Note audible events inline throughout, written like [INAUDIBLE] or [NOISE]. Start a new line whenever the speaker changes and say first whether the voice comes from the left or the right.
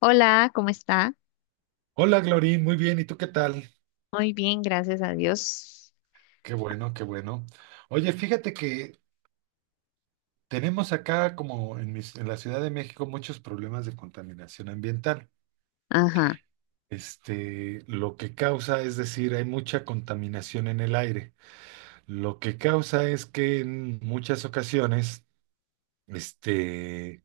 left: Hola, ¿cómo está?
right: Hola, Glory, muy bien, ¿y tú qué tal?
left: Muy bien, gracias a Dios.
right: Qué bueno, qué bueno. Oye, fíjate que tenemos acá, como en la Ciudad de México, muchos problemas de contaminación ambiental.
left: Ajá.
right: Lo que causa, es decir, hay mucha contaminación en el aire. Lo que causa es que en muchas ocasiones, este,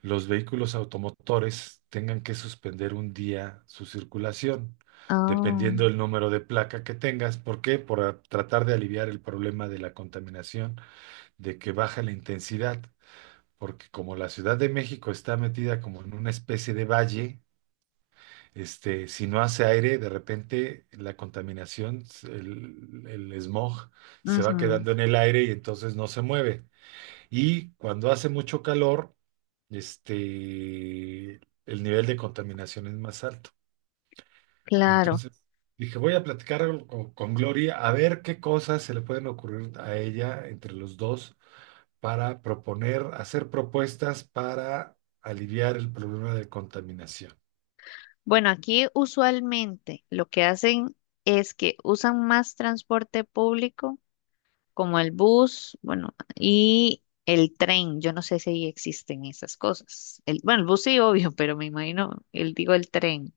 right: los vehículos automotores tengan que suspender un día su circulación,
left: Ah,
right: dependiendo del número de placa que tengas. ¿Por qué? Por tratar de aliviar el problema de la contaminación, de que baja la intensidad, porque como la Ciudad de México está metida como en una especie de valle, si no hace aire, de repente la contaminación, el smog, se va
left: ujú,
right: quedando en el aire y entonces no se mueve. Y cuando hace mucho calor, este, el nivel de contaminación es más alto.
left: claro.
right: Entonces, dije, voy a platicar algo con, Gloria, a ver qué cosas se le pueden ocurrir a ella entre los dos para proponer, hacer propuestas para aliviar el problema de contaminación.
left: Bueno, aquí usualmente lo que hacen es que usan más transporte público, como el bus, bueno, y el tren. Yo no sé si ahí existen esas cosas. El, bueno, el bus sí, obvio, [LAUGHS] pero me imagino, el, digo el tren.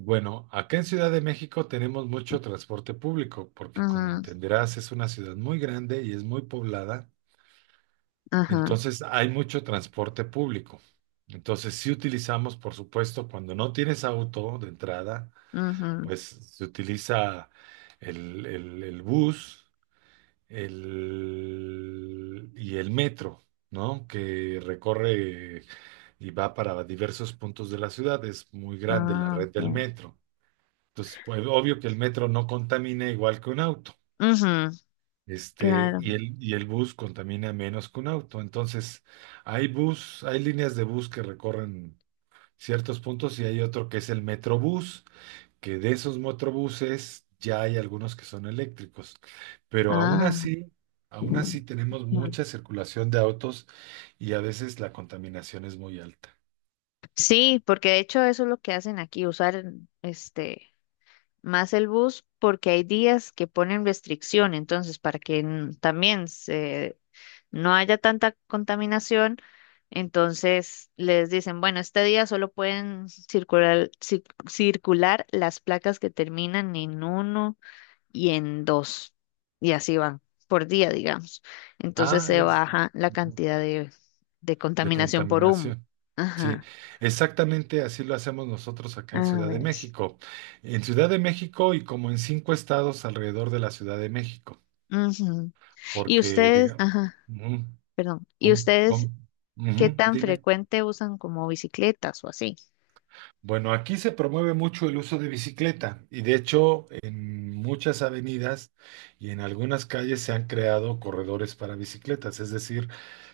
right: Bueno, acá en Ciudad de México tenemos mucho transporte público, porque como
left: Ajá,
right: entenderás, es una ciudad muy grande y es muy poblada.
left: ajá,
right: Entonces hay mucho transporte público. Entonces sí utilizamos, por supuesto, cuando no tienes auto de entrada,
left: ujú.
right: pues se utiliza el bus y el metro, ¿no? Que recorre y va para diversos puntos de la ciudad. Es muy grande la
left: Ah,
right: red del
left: ok.
right: metro. Entonces, pues obvio que el metro no contamina igual que un auto.
left: Ujú,
right: Este,
left: claro.
right: y el, y el bus contamina menos que un auto. Entonces, hay bus, hay líneas de bus que recorren ciertos puntos y hay otro que es el Metrobús, que de esos Metrobuses ya hay algunos que son eléctricos. Pero
left: Ah.
right: aún así tenemos mucha circulación de autos y a veces la contaminación es muy alta.
left: Sí, porque de hecho eso es lo que hacen aquí, usar este más el bus porque hay días que ponen restricción, entonces para que también se, no haya tanta contaminación, entonces les dicen, bueno, este día solo pueden circular circular las placas que terminan en uno y en dos, y así van por día, digamos. Entonces
right: Ah,
left: se
right: es,
left: baja la
right: ujú,
left: cantidad de
right: de
left: contaminación por humo.
right: contaminación. Sí,
left: Ajá.
right: exactamente así lo hacemos nosotros acá
left: A
right: en Ciudad de
left: ver.
right: México. En Ciudad de México y como en cinco estados alrededor de la Ciudad de México,
left: Ujú. Y
right: porque
left: ustedes,
right: digamos,
left: ajá,
right: ujú,
left: perdón. ¿Y
right: com-
left: ustedes
right: com-
left: qué
right: ujú,
left: tan
right: dime.
left: frecuente usan como bicicletas o así?
right: Bueno, aquí se promueve mucho el uso de bicicleta y de hecho en muchas avenidas y en algunas calles se han creado corredores para bicicletas, es decir,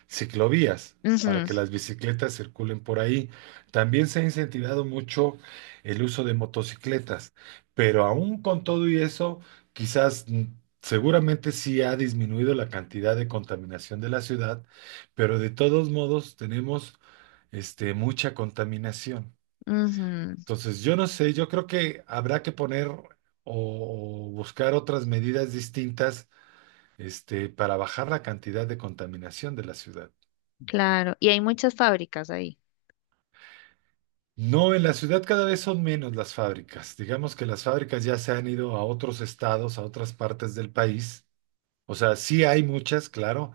right: ciclovías para
left: Ujú,
right: que las bicicletas circulen por ahí. También se ha incentivado mucho el uso de motocicletas, pero aún con todo y eso, quizás, seguramente sí ha disminuido la cantidad de contaminación de la ciudad, pero de todos modos tenemos mucha contaminación.
left: ujú,
right: Entonces, yo no sé, yo creo que habrá que poner o buscar otras medidas distintas, para bajar la cantidad de contaminación de la ciudad.
left: claro. Y hay muchas fábricas ahí.
right: No, en la ciudad cada vez son menos las fábricas. Digamos que las fábricas ya se han ido a otros estados, a otras partes del país. O sea, sí hay muchas, claro,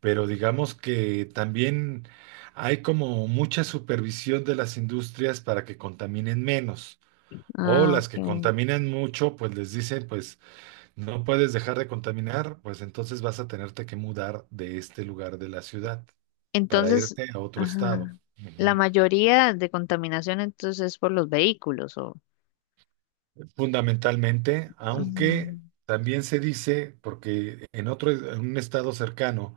right: pero digamos que también hay como mucha supervisión de las industrias para que contaminen menos. O
left: Ah,
right: las que
left: ok.
right: contaminan mucho, pues les dicen, pues no puedes dejar de contaminar, pues entonces vas a tenerte que mudar de este lugar de la ciudad para
left: Entonces,
right: irte a otro estado.
left: ajá, la
right: Ujú.
left: mayoría de contaminación entonces es por los vehículos o...
right: Fundamentalmente, aunque
left: Ujú,
right: también se dice, porque en otro, en un estado cercano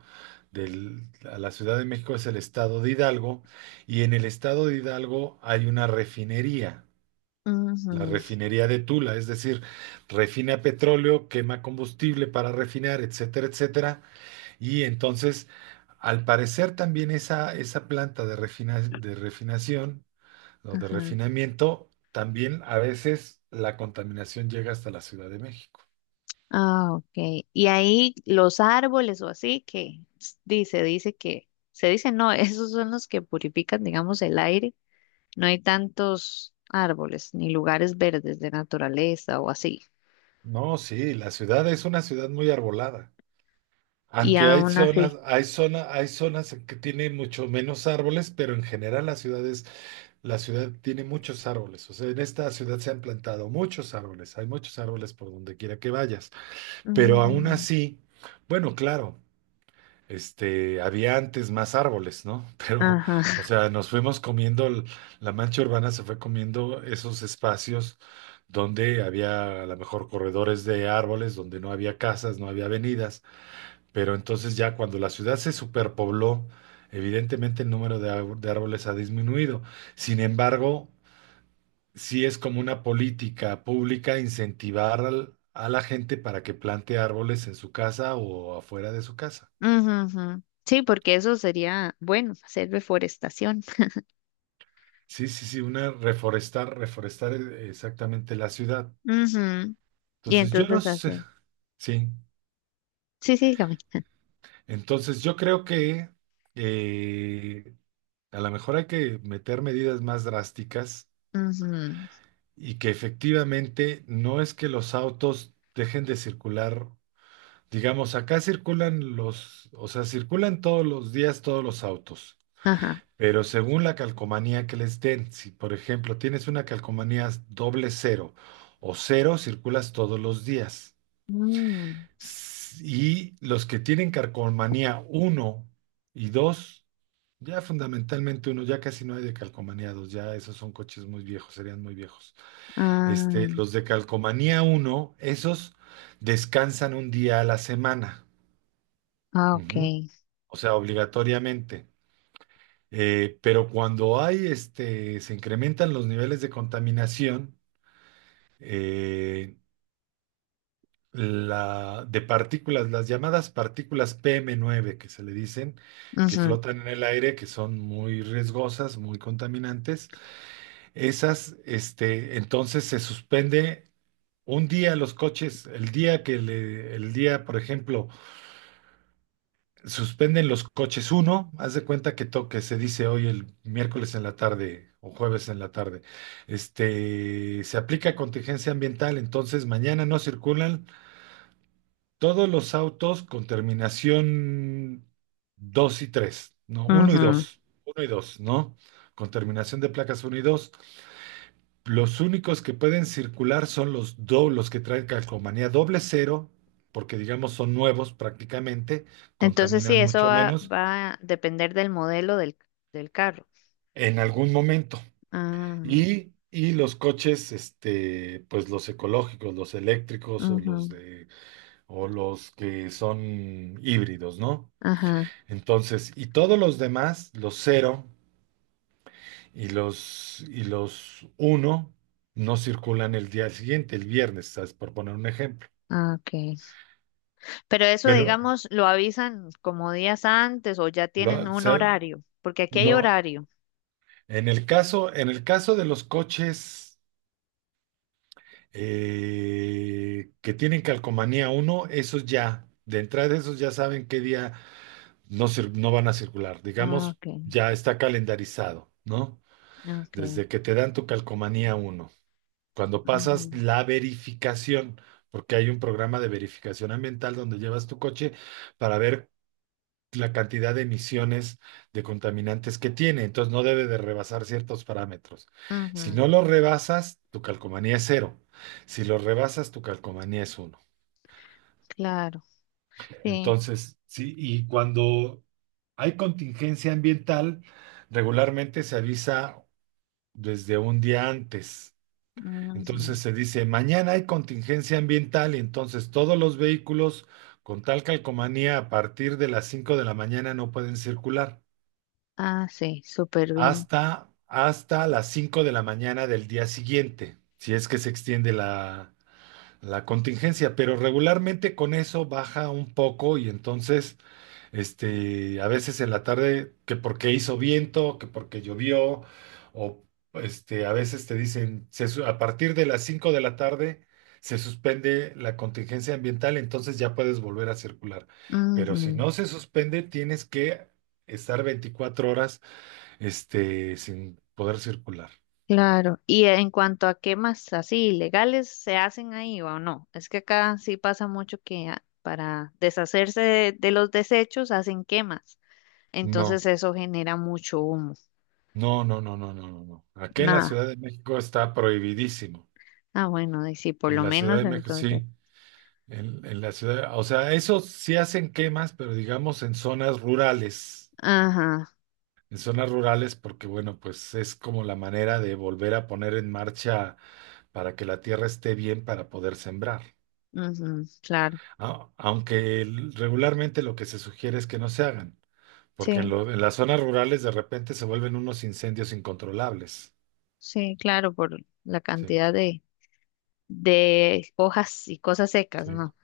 right: del- a la Ciudad de México, es el estado de Hidalgo, y en el estado de Hidalgo hay una refinería, la
left: ujú,
right: refinería de Tula, es decir, refina petróleo, quema combustible para refinar, etcétera, etcétera. Y entonces, al parecer también esa planta de refinación o de
left: ajá.
right: refinamiento, también a veces la contaminación llega hasta la Ciudad de México.
left: Ah, ok. Y ahí los árboles o así que dice que, se dice no, [LAUGHS] esos son los que purifican, digamos, el aire. No hay tantos árboles ni lugares verdes de naturaleza o así.
right: No, sí, la ciudad es una ciudad muy arbolada.
left: Y
right: Aunque hay
left: aún
right: zonas,
left: así.
right: hay zona, hay zonas en que tienen mucho menos árboles, pero en general la ciudad tiene muchos árboles. O sea, en esta ciudad se han plantado muchos árboles, hay muchos árboles por donde quiera que vayas. Pero aún
left: Ujú.
right: así, bueno, claro, había antes más árboles, ¿no? [LAUGHS] Pero,
left: Ajá.
right: o
left: [LAUGHS]
right: sea, nos fuimos comiendo, la mancha urbana se fue comiendo esos espacios donde había a lo mejor corredores de árboles, donde no había casas, no había avenidas, pero entonces ya cuando la ciudad se superpobló, evidentemente el número de árboles ha disminuido. Sin embargo, sí es como una política pública incentivar a la gente para que plante árboles en su casa o afuera de su casa.
left: Ujú, ujú. Sí, porque eso sería, bueno, hacer deforestación.
right: Sí, sí, sí, una reforestar, exactamente la ciudad.
left: Ujú. Y
right: Entonces, yo no
left: entonces
right: sé,
left: así.
right: sí.
left: Sí, sí, dígame. [LAUGHS]
right: Entonces, yo creo que eh, a lo mejor hay que meter medidas más drásticas
left: Ujú.
right: y que efectivamente no es que los autos dejen de circular. Digamos, acá circulan los, o sea, circulan todos los días todos los autos.
left: Ajá.
right: Pero según la calcomanía que les den, si por ejemplo tienes una calcomanía doble cero o cero, circulas todos los días.
left: Mm.
right: Y los que tienen calcomanía uno y dos, ya fundamentalmente uno, ya casi no hay de calcomanía dos, ya esos son coches muy viejos, serían muy viejos.
left: Ah,
right: Los de calcomanía uno, esos descansan un día a la semana.
left: ah, ok.
right: Ujú. O sea, obligatoriamente. Pero cuando hay, se incrementan los niveles de contaminación, eh, de partículas, las llamadas partículas PM9 que se le dicen, que
left: Ujú,
right: flotan en el aire, que son muy riesgosas, muy contaminantes. Esas, entonces se suspende un día los coches, el día, por ejemplo, suspenden los coches uno, haz de cuenta que toque, se dice hoy el miércoles en la tarde o jueves en la tarde. Se aplica contingencia ambiental, entonces mañana no circulan todos los autos con terminación 2 y 3 no, uno y
left: ujú.
right: dos uno y dos ¿no? Con terminación de placas uno y dos. Los únicos que pueden circular son los que traen calcomanía doble cero, porque digamos son nuevos prácticamente,
left: Entonces sí,
right: contaminan
left: eso
right: mucho
left: va,
right: menos
left: va a depender del modelo del, del carro.
right: en algún momento.
left: Ah,
right: Y los coches, pues los ecológicos, los eléctricos o los
left: ujú.
right: de, o los que son híbridos, ¿no?
left: Ajá.
right: Entonces, y todos los demás, los cero y los uno, no circulan el día siguiente, el viernes, ¿sabes? Por poner un ejemplo.
left: Ah, ok. Pero eso,
right: Pero,
left: digamos, lo avisan como días antes o ya tienen
right: o
left: un
right: sea,
left: horario, porque aquí hay
right: no,
left: horario.
right: en el caso de los coches, que tienen calcomanía uno, esos ya, de entrada esos ya saben qué día no, no van a circular.
left: Ah,
right: Digamos,
left: ok,
right: ya está calendarizado, ¿no?
left: ok.
right: Desde que te dan tu calcomanía uno. Cuando
left: Ujú,
right: pasas la verificación, porque hay un programa de verificación ambiental donde llevas tu coche para ver la cantidad de emisiones de contaminantes que tiene. Entonces no debe de rebasar ciertos parámetros. Si
left: ujú,
right: no lo rebasas, tu calcomanía es cero. Si lo rebasas, tu calcomanía es uno.
left: claro, sí.
right: Entonces, sí, y cuando hay contingencia ambiental, regularmente se avisa desde un día antes.
left: Ujú.
right: Entonces se dice, mañana hay contingencia ambiental y entonces todos los vehículos con tal calcomanía a partir de las 5 de la mañana no pueden circular.
left: Ah, sí, súper bien.
right: Hasta, hasta las 5 de la mañana del día siguiente, si es que se extiende la contingencia, pero regularmente con eso baja un poco y entonces, a veces en la tarde, que porque hizo viento, que porque llovió, o a veces te dicen, a partir de las 5 de la tarde se suspende la contingencia ambiental, entonces ya puedes volver a circular. Pero si
left: Ujú,
right: no se suspende, tienes que estar 24 horas, sin poder circular.
left: claro. Y en cuanto a quemas así ilegales, ¿se hacen ahí o no? Es que acá sí pasa mucho que para deshacerse de los desechos hacen quemas.
right: No,
left: Entonces eso genera mucho humo.
right: no, no, no, no, no, no, no. Aquí en la
left: Nada.
right: Ciudad de México está prohibidísimo.
left: Ah, bueno, y sí, por
right: En
left: lo
right: la Ciudad
left: menos
right: de México,
left: entonces.
right: sí. En la ciudad, o sea, eso sí hacen quemas, pero digamos en zonas rurales.
left: Ajá,
right: En zonas rurales, porque bueno, pues es como la manera de volver a poner en marcha para que la tierra esté bien para poder sembrar.
left: ujú, claro.
right: Aunque regularmente lo que se sugiere es que no se hagan. Porque
left: Sí,
right: en las zonas rurales de repente se vuelven unos incendios incontrolables.
left: sí, claro, por la
right: Sí,
left: cantidad de hojas y cosas secas,
right: sí.
left: ¿no?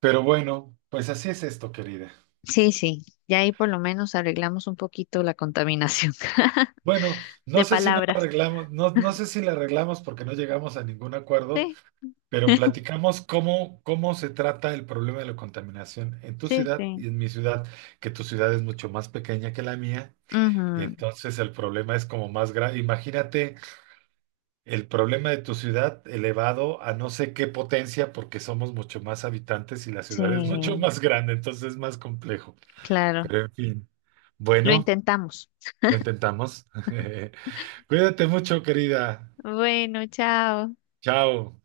right: Pero bueno, pues así es esto, querida.
left: Sí, sí, ya ahí por lo menos arreglamos un poquito la contaminación [LAUGHS]
right: Bueno,
left: de
right: no sé si no la
left: palabras.
right: arreglamos, no, no sé si la arreglamos porque no llegamos a ningún acuerdo,
left: Sí,
right: pero platicamos cómo se trata el problema de la contaminación en tu
left: sí,
right: ciudad
left: sí.
right: y en mi ciudad, que tu ciudad es mucho más pequeña que la mía, y
left: Ujú,
right: entonces el problema es como más grave. Imagínate. El problema de tu ciudad elevado a no sé qué potencia, porque somos mucho más habitantes y la ciudad es [LAUGHS] mucho
left: sí,
right: más grande, entonces es más complejo.
left: claro.
right: Pero en fin,
left: Lo
right: bueno,
left: intentamos.
right: lo intentamos. [LAUGHS] Cuídate mucho, querida.
left: Bueno, chao.
right: Chao.